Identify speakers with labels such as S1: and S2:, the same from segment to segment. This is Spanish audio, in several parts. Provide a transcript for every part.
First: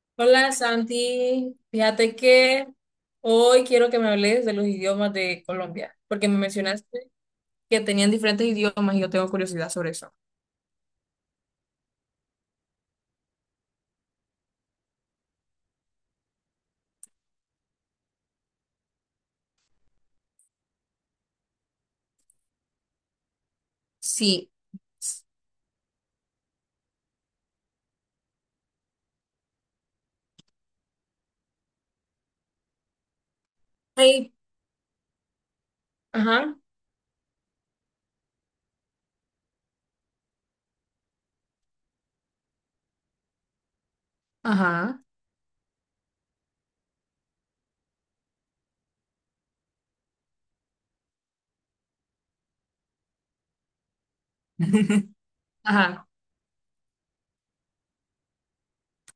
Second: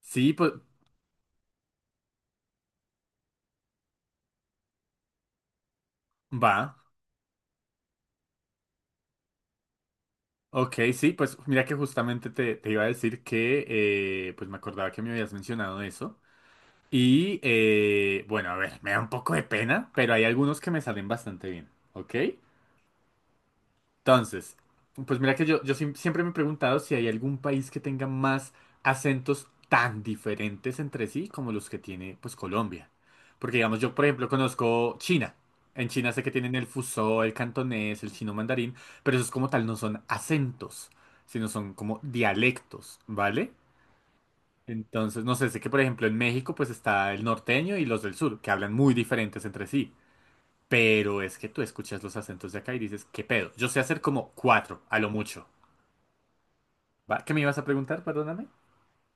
S1: Sí, pues
S2: Hola Santi, fíjate que hoy quiero que me hables de los idiomas de Colombia, porque me
S1: va.
S2: mencionaste que tenían diferentes idiomas y yo tengo curiosidad sobre eso.
S1: Ok, sí, pues mira que justamente te iba a decir que pues me acordaba que me habías mencionado eso. Y bueno, a ver, me da un poco de pena, pero hay algunos que me salen bastante bien. ¿Ok?
S2: Sí.
S1: Entonces, pues mira que siempre me he preguntado si hay algún país que tenga más acentos tan diferentes entre sí como los que tiene pues Colombia. Porque digamos, yo por ejemplo
S2: Hey.
S1: conozco China. En China sé que tienen
S2: Ajá,
S1: el fusó, el cantonés, el chino mandarín, pero esos como tal no son acentos, sino son como dialectos, ¿vale?
S2: ajá,
S1: Entonces, no sé, sé que por ejemplo en México pues está el norteño y los del sur, que hablan muy diferentes entre sí. Pero es que tú escuchas los acentos de acá y dices, ¿qué pedo? Yo sé hacer como cuatro, a lo mucho.
S2: ajá.
S1: ¿Va? ¿Qué me ibas a preguntar? Perdóname.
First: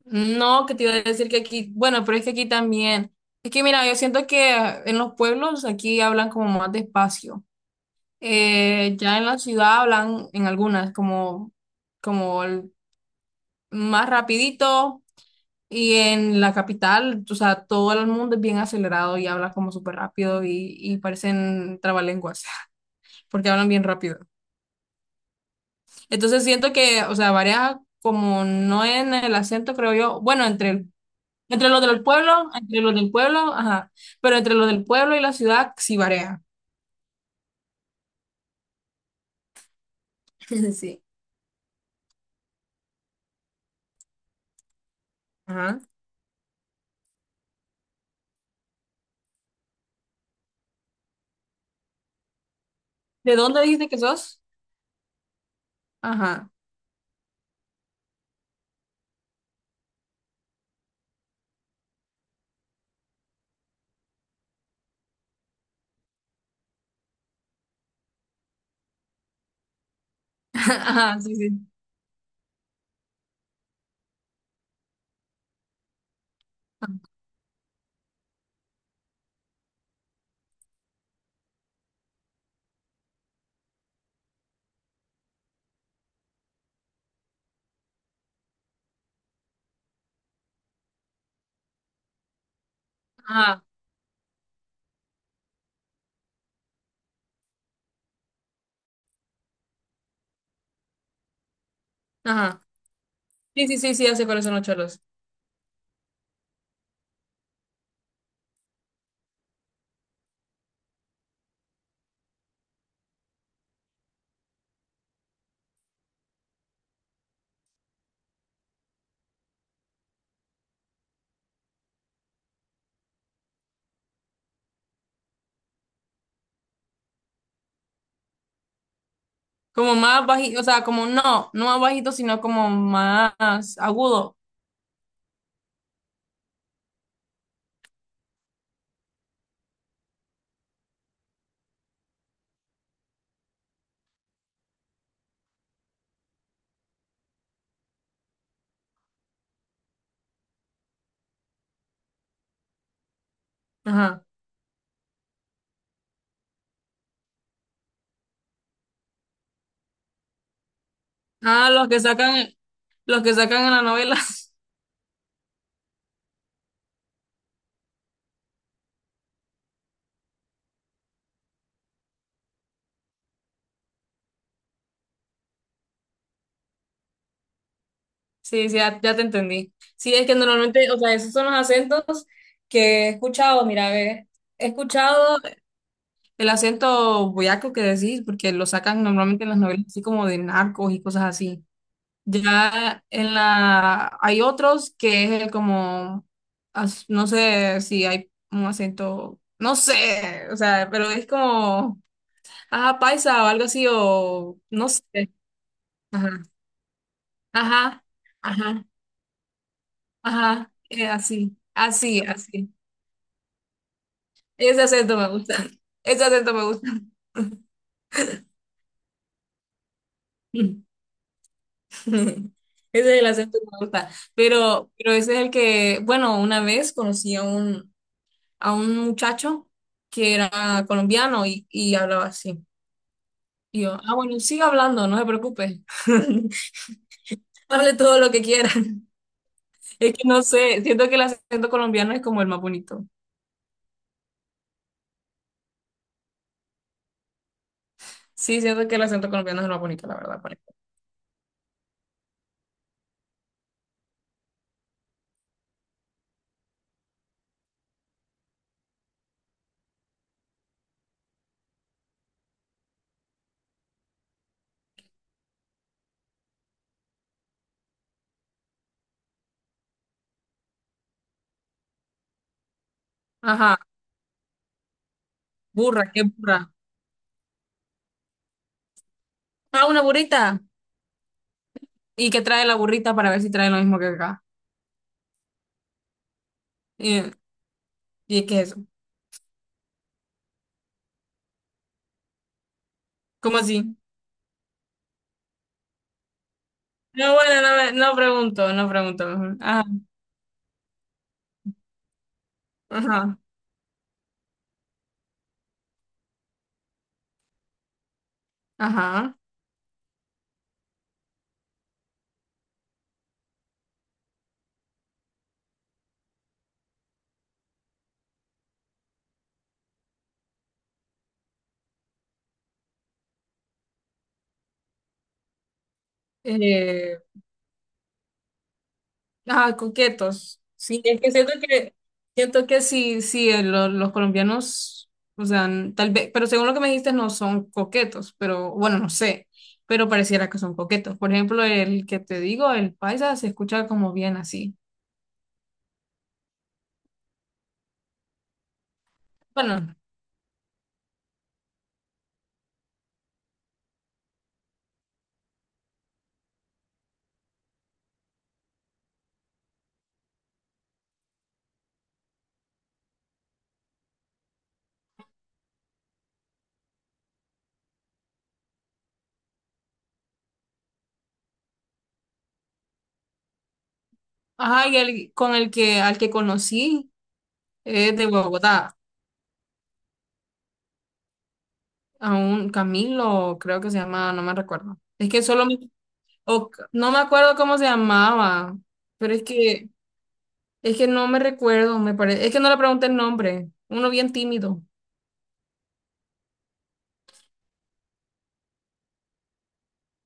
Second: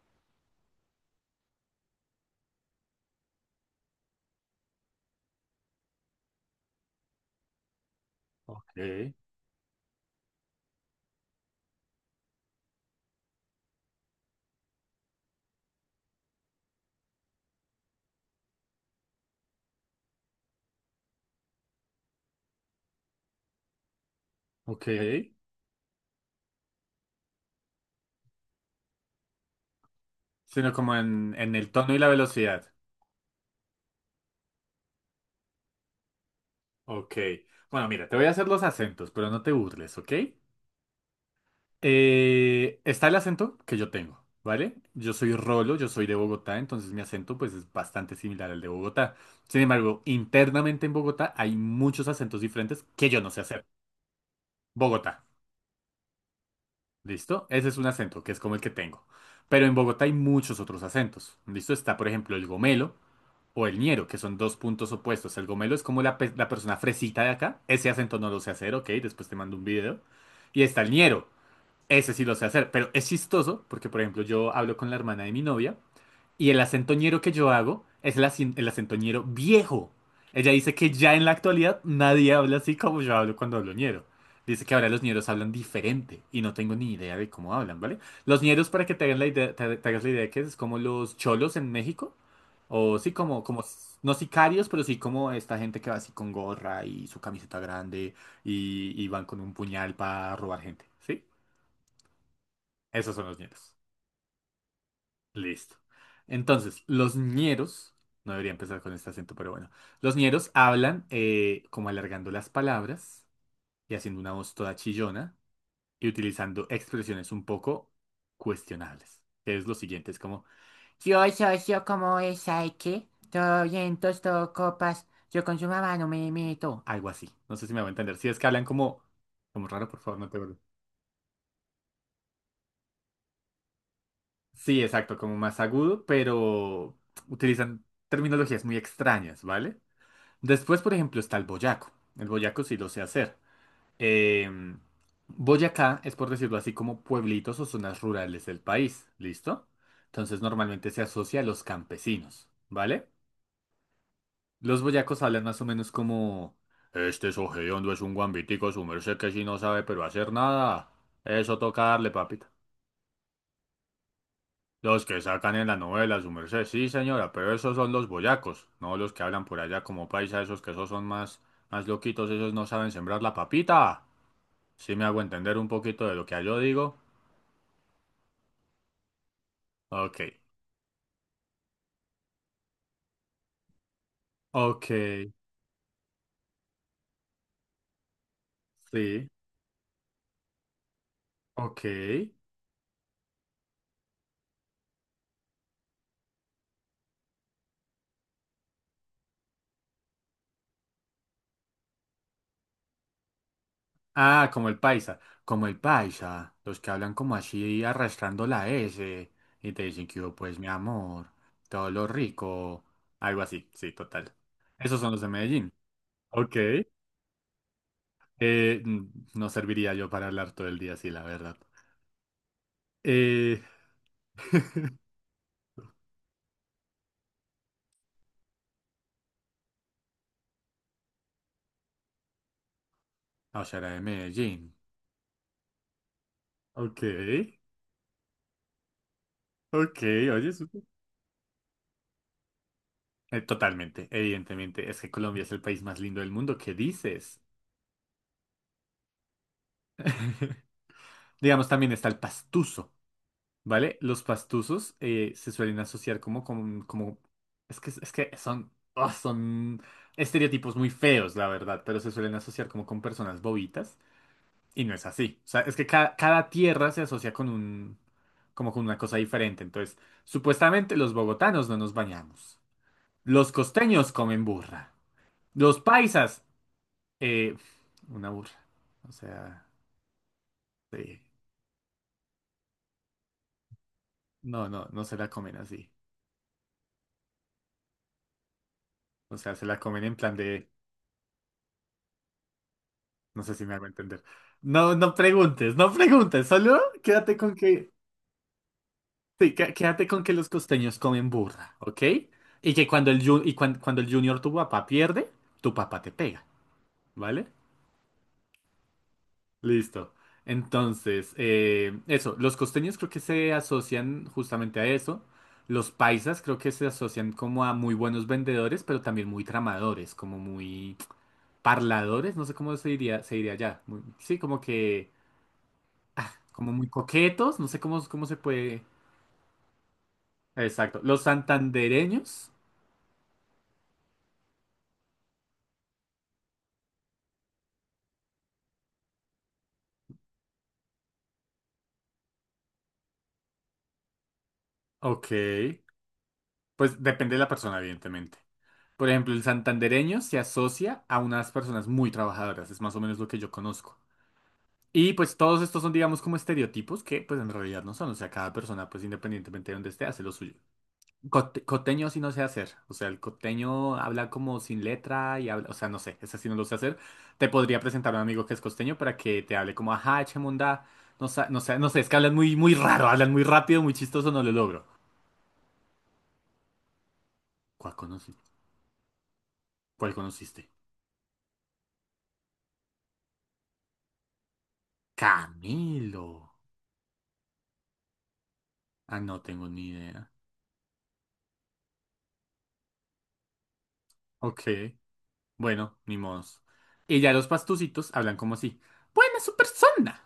S2: No, que te iba a decir que aquí, bueno, pero es que aquí también. Es que mira, yo siento que en los pueblos aquí hablan como más despacio.
S1: Ok,
S2: Ya en la ciudad hablan en algunas como, como el- más rapidito. Y en la capital, o sea, todo el mundo es bien acelerado y habla como súper rápido y parecen trabalenguas, porque hablan bien rápido.
S1: ok.
S2: Entonces siento que, o sea, varía como no en el acento, creo yo, bueno,
S1: Sino
S2: entre,
S1: como en el tono y la velocidad.
S2: entre los del pueblo, ajá, pero entre los del pueblo y la ciudad sí varía.
S1: Ok. Bueno, mira, te voy a hacer los acentos, pero no te burles, ¿ok?
S2: Sí.
S1: Está el acento que yo tengo, ¿vale? Yo soy Rolo,
S2: Ajá.
S1: yo soy de Bogotá, entonces mi acento pues es bastante similar al de Bogotá. Sin embargo, internamente en Bogotá hay muchos acentos diferentes que yo no
S2: ¿De
S1: sé
S2: dónde
S1: hacer.
S2: dijiste que sos?
S1: Bogotá.
S2: Ajá.
S1: ¿Listo? Ese es un acento, que es como el que tengo. Pero en Bogotá hay muchos otros acentos. ¿Listo? Está, por ejemplo, el gomelo o el ñero, que son dos puntos opuestos. El gomelo es como la persona fresita de acá. Ese acento no lo sé hacer, ok, después te mando un video. Y está el
S2: Ajá,
S1: ñero.
S2: sí, sí.
S1: Ese sí lo sé hacer. Pero es chistoso porque, por ejemplo, yo hablo con la hermana de mi novia y el acentoñero que yo hago es el acentoñero viejo. Ella dice que ya en la actualidad nadie habla así como yo hablo cuando hablo ñero. Dice que ahora los ñeros hablan diferente y no tengo ni idea de cómo hablan, ¿vale? Los ñeros, para que te hagan la idea, te hagas la idea de que es como los cholos en México. O sí,
S2: Ajá,
S1: no sicarios, pero sí como esta gente que va así con gorra y su camiseta grande y van con un puñal para robar gente, ¿sí?
S2: ajá.
S1: Esos son los
S2: Sí,
S1: ñeros.
S2: sí, sí, sí, ya, ¿sé cuáles son los cholos?
S1: Listo. Entonces, los ñeros, no debería empezar con este acento, pero bueno, los ñeros hablan como alargando las palabras y haciendo una voz toda chillona y utilizando expresiones un poco cuestionables. Que es lo siguiente, es como, yo como esa y que todo vientos, todo copas, yo con su mamá no me meto. Algo así. No sé si me va a entender. Si es que hablan como raro,
S2: Como
S1: por favor,
S2: más
S1: no te
S2: bajito, o
S1: preocupes.
S2: sea, como no, no más bajito, sino como más agudo.
S1: Sí, exacto, como más agudo, pero utilizan terminologías muy extrañas, ¿vale? Después, por ejemplo, está el boyaco. El boyaco sí lo sé hacer. Em, Boyacá es, por decirlo así, como pueblitos o zonas rurales del país, ¿listo? Entonces normalmente se asocia a los campesinos, ¿vale?
S2: Ajá.
S1: Los boyacos hablan más o menos como... Este ojediondo es un guambitico, su merced que si no sabe pero hacer nada. Eso
S2: Ah,
S1: toca darle, papita.
S2: los que sacan en las novelas.
S1: Los que sacan en la novela, su merced. Sí, señora, pero esos son los boyacos, no los que hablan por allá como paisa, esos que esos son más, más loquitos, esos no saben sembrar la papita. Sí me hago entender un poquito de lo que yo digo.
S2: Sí, sí, ya, ya te entendí. Sí,
S1: Ok,
S2: es que normalmente, o sea, esos son los acentos que he escuchado, mira, ve, he
S1: ok,
S2: escuchado el acento boyaco que decís, porque lo sacan
S1: sí,
S2: normalmente en las novelas, así como de narcos y cosas así.
S1: ok.
S2: Ya en la hay otros que es el como no sé si hay un acento, no sé, o sea, pero es como ajá, paisa o algo así
S1: Ah,
S2: o
S1: como el
S2: no
S1: paisa,
S2: sé.
S1: como el
S2: Ajá.
S1: paisa, los que hablan como así
S2: Ajá.
S1: arrastrando la
S2: Ajá.
S1: S y te dicen que yo, pues mi
S2: Ajá.
S1: amor,
S2: Así.
S1: todo lo
S2: Así, así.
S1: rico, algo así, sí, total.
S2: Ese
S1: Esos son
S2: acento
S1: los de
S2: me gusta.
S1: Medellín.
S2: Ese acento
S1: Ok.
S2: me gusta.
S1: Eh, n- no serviría yo para hablar todo el día así, la verdad.
S2: Ese es el acento
S1: Eh,
S2: que me gusta. Pero pero ese es el que, bueno, una vez conocí a un muchacho que era colombiano y hablaba así. Y
S1: Aushara
S2: yo,
S1: de
S2: ah, bueno, siga
S1: Medellín.
S2: hablando, no se preocupe.
S1: Ok,
S2: Hable todo lo que quiera.
S1: ok,
S2: Es que no
S1: oye, súper.
S2: sé, siento que el acento colombiano es como el más bonito.
S1: Totalmente, evidentemente. Es que Colombia es el país más lindo del mundo. ¿Qué dices?
S2: Sí, siento que el acento colombiano es el más bonito, la verdad. Por ejemplo.
S1: Digamos, también está el pastuso, ¿vale? Los pastusos se suelen asociar como... es que son, ah, son estereotipos muy feos, la verdad, pero se suelen asociar como con personas bobitas. Y no es así. O sea, es que cada tierra se asocia con un, como con una cosa diferente. Entonces, supuestamente los bogotanos no nos bañamos. Los
S2: Ajá,
S1: costeños comen burra. Los
S2: burra, qué
S1: paisas,
S2: burra.
S1: eh, una burra. O sea,
S2: Ah, una burrita.
S1: sí.
S2: ¿Y qué trae la burrita para ver si trae lo mismo que acá?
S1: No, no, no se la comen así.
S2: ¿Y, y qué es eso?
S1: O sea, se la comen en plan de, no sé
S2: ¿Cómo
S1: si me hago
S2: así?
S1: entender. No, no preguntes, no preguntes, solo
S2: No,
S1: quédate con
S2: bueno, no,
S1: que
S2: no pregunto, no pregunto.
S1: sí,
S2: Ajá,
S1: quédate con que los costeños comen burra, ¿ok? Y que cuando el,
S2: ajá,
S1: ju- y cuan- cuando el junior tu papá pierde, tu papá te pega, ¿vale?
S2: ajá.
S1: Listo. Entonces, eso, los costeños creo que se asocian justamente a eso. Los paisas creo que se asocian como a muy buenos vendedores, pero también muy tramadores, como muy parladores, no sé cómo se diría allá. Muy- sí, como que, como muy
S2: Eh,
S1: coquetos, no sé cómo se puede.
S2: Ah, coquetos.
S1: Exacto.
S2: Sí, es
S1: Los
S2: que siento que,
S1: santandereños,
S2: siento que sí, sí, los colombianos, o sea, tal vez, pero según lo que me dijiste, no son coquetos, pero bueno, no sé, pero pareciera que son coquetos. Por ejemplo, el que te digo, el paisa, se escucha como bien así.
S1: ok. Pues depende de la persona, evidentemente. Por ejemplo, el
S2: Bueno,
S1: santandereño se asocia a unas personas muy trabajadoras, es más o menos lo que yo conozco. Y pues todos estos son, digamos, como estereotipos que pues en realidad no son, o sea, cada persona pues independientemente de donde esté hace lo suyo. Coteño sí no sé hacer, o sea, el coteño habla como sin letra y habla, o sea, no sé, ese sí no lo sé hacer. Te podría presentar a un amigo que es costeño para que te hable como, ajá, chemunda, no sé, es que hablan muy raro, hablan muy rápido, muy chistoso, no lo logro.
S2: ajá, y el, con el que, al que conocí,
S1: ¿Cuál
S2: es de
S1: conocí?
S2: Bogotá,
S1: ¿Cuál conociste?
S2: a un Camilo, creo que se llama, no me recuerdo. Es que solo,
S1: Camelo.
S2: o, no me acuerdo cómo se llamaba,
S1: Ah,
S2: pero
S1: no
S2: es
S1: tengo ni
S2: que...
S1: idea.
S2: Es que no me recuerdo, me parece. Es que no le pregunté el nombre. Uno bien
S1: Ok,
S2: tímido.
S1: bueno, ni modos. Y ya los pastucitos hablan como así. Buena su persona.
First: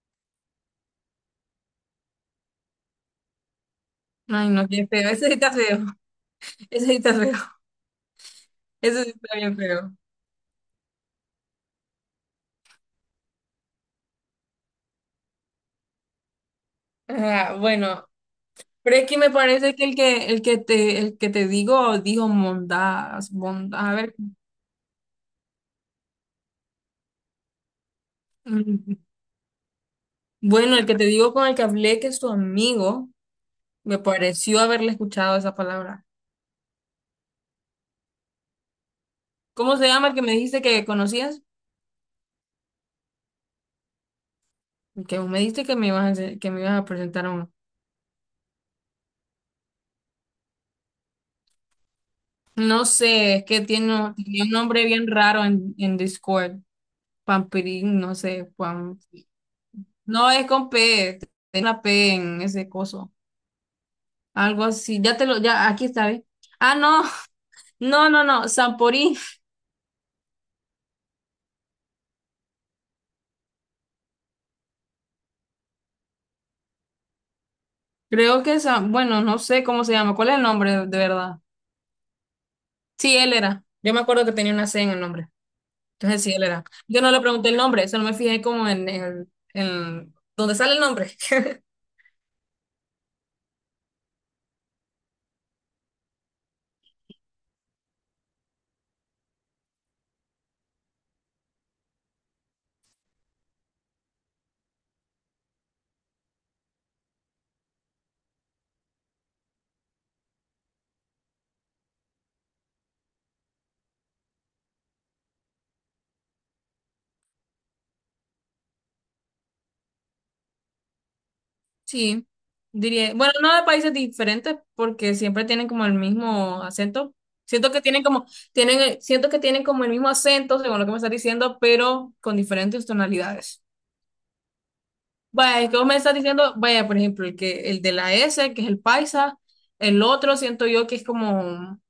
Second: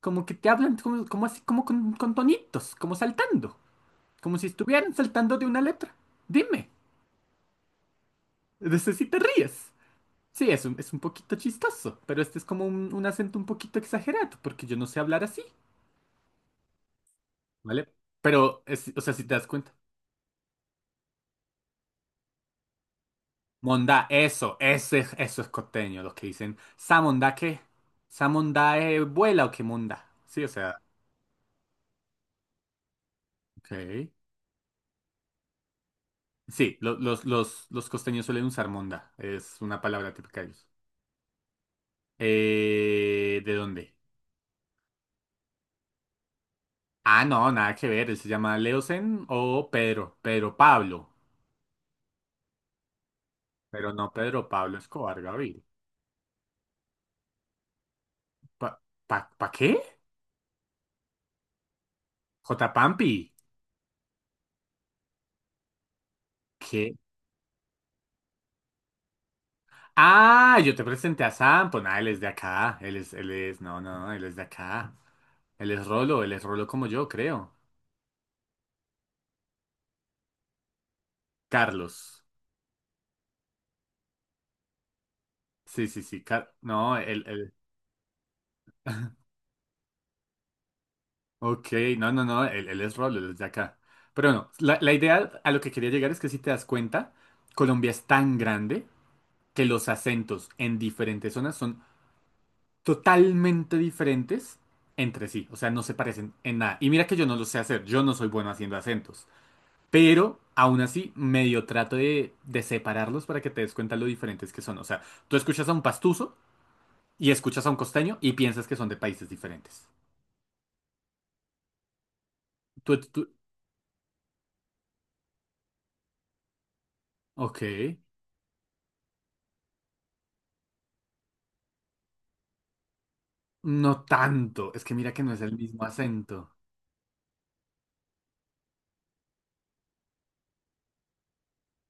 S1: Como que te hablan como así, como con tonitos, como saltando. Como si
S2: Ay, no, qué
S1: estuvieran
S2: feo. Ese sí
S1: saltando de
S2: está
S1: una
S2: feo.
S1: letra. Dime,
S2: Ese sí está feo.
S1: de ese
S2: Ese
S1: sí
S2: sí
S1: te
S2: está bien
S1: ríes.
S2: feo.
S1: Sí, es un poquito chistoso, pero este es como un acento un poquito exagerado, porque yo no sé hablar así,
S2: Ah,
S1: ¿vale?
S2: bueno,
S1: Pero, es,
S2: pero
S1: o
S2: es
S1: sea,
S2: que
S1: si
S2: me
S1: te das cuenta.
S2: parece que el que el que te digo dijo Mondas, Mondas. A
S1: Mondá,
S2: ver.
S1: eso, ese, eso es costeño, los que dicen, ¿sa mondá qué? ¿Sa mondá
S2: Mm.
S1: vuela o qué mondá? Sí, o
S2: Bueno,
S1: sea,
S2: el que te digo con el que hablé que es tu amigo, me
S1: ok.
S2: pareció haberle escuchado esa palabra.
S1: Sí, los, los costeños suelen usar mondá, es
S2: ¿Cómo
S1: una
S2: se llama
S1: palabra
S2: el que me
S1: típica de
S2: dijiste
S1: ellos.
S2: que conocías?
S1: ¿De dónde?
S2: Que vos me dijiste que me ibas a, que me ibas a
S1: Ah,
S2: presentar a
S1: no,
S2: uno.
S1: nada que ver, él se llama Leosen o Pedro, Pedro Pablo,
S2: No sé, es que
S1: pero no
S2: tiene
S1: Pedro
S2: un
S1: Pablo
S2: nombre bien
S1: Escobar
S2: raro
S1: Gaviria.
S2: en Discord. Pampirín, no sé,
S1: ¿Pa,
S2: Juan.
S1: ¿pa qué?
S2: No es con P, es una P en
S1: J.
S2: ese coso.
S1: Pampi,
S2: Algo así. Ya te lo, ya, aquí está, ¿ves? Ah,
S1: ¿qué?
S2: no, no, no, no, Samporín.
S1: Ah, yo te presenté a Sam, pues nada, él es de acá, él es, no, no, él es de acá, él es Rolo como yo, creo.
S2: Creo que es bueno, no sé cómo se llama. ¿Cuál es el nombre de verdad?
S1: Carlos,
S2: Sí, él era. Yo me acuerdo que tenía una C en el nombre.
S1: sí, sí, sí,
S2: Entonces sí, él era. Yo no le pregunté
S1: Él,
S2: el nombre, solo me fijé como en el, en donde sale el nombre.
S1: ok, no, él es Rolo, él es de acá. Pero no, la idea a lo que quería llegar es que si te das cuenta, Colombia es tan grande que los acentos en diferentes zonas son totalmente diferentes entre sí, o sea, no se parecen en nada. Y mira que yo no lo sé hacer, yo no soy bueno haciendo acentos. Pero aún así, medio trato de separarlos para que te des cuenta lo diferentes que son. O sea, tú escuchas a un pastuso y escuchas a un costeño y piensas que son de países diferentes.
S2: Sí,
S1: Tú,
S2: diría,
S1: tú-
S2: bueno, no de países diferentes porque siempre tienen como el mismo acento.
S1: ok.
S2: Siento que tienen como, tienen, siento que tienen como el mismo acento, según lo que me estás diciendo, pero con diferentes tonalidades.
S1: No tanto. Es que mira que no es el
S2: Vaya, es que
S1: mismo
S2: vos me estás diciendo,
S1: acento.
S2: vaya, por ejemplo, el que, el de la S, que es el paisa, el otro siento yo que es como,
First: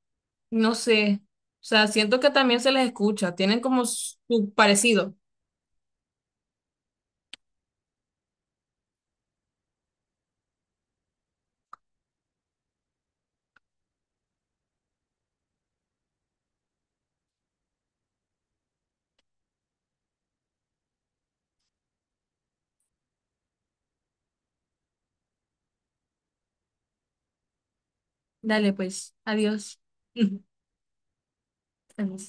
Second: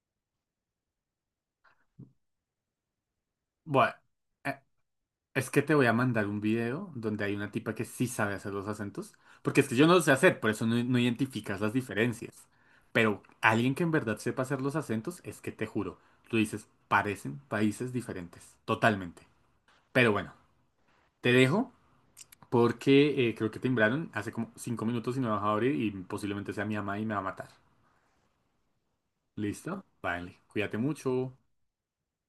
S2: no sé, o sea, siento que también se les escucha, tienen como
S1: Bueno,
S2: su
S1: eh,
S2: parecido.
S1: es que te voy a mandar un video donde hay una tipa que sí sabe hacer los acentos. Porque es que yo no lo sé hacer, por eso no, no identificas las diferencias. Pero alguien que en verdad sepa hacer los acentos, es que te juro, tú dices, parecen países diferentes. Totalmente. Pero bueno, te dejo porque creo que timbraron hace como 5 minutos y no he bajado a abrir y posiblemente sea mi mamá y me va a matar.
S2: Dale, pues, adiós.
S1: ¿Listo? Vale, cuídate mucho.
S2: Adiós.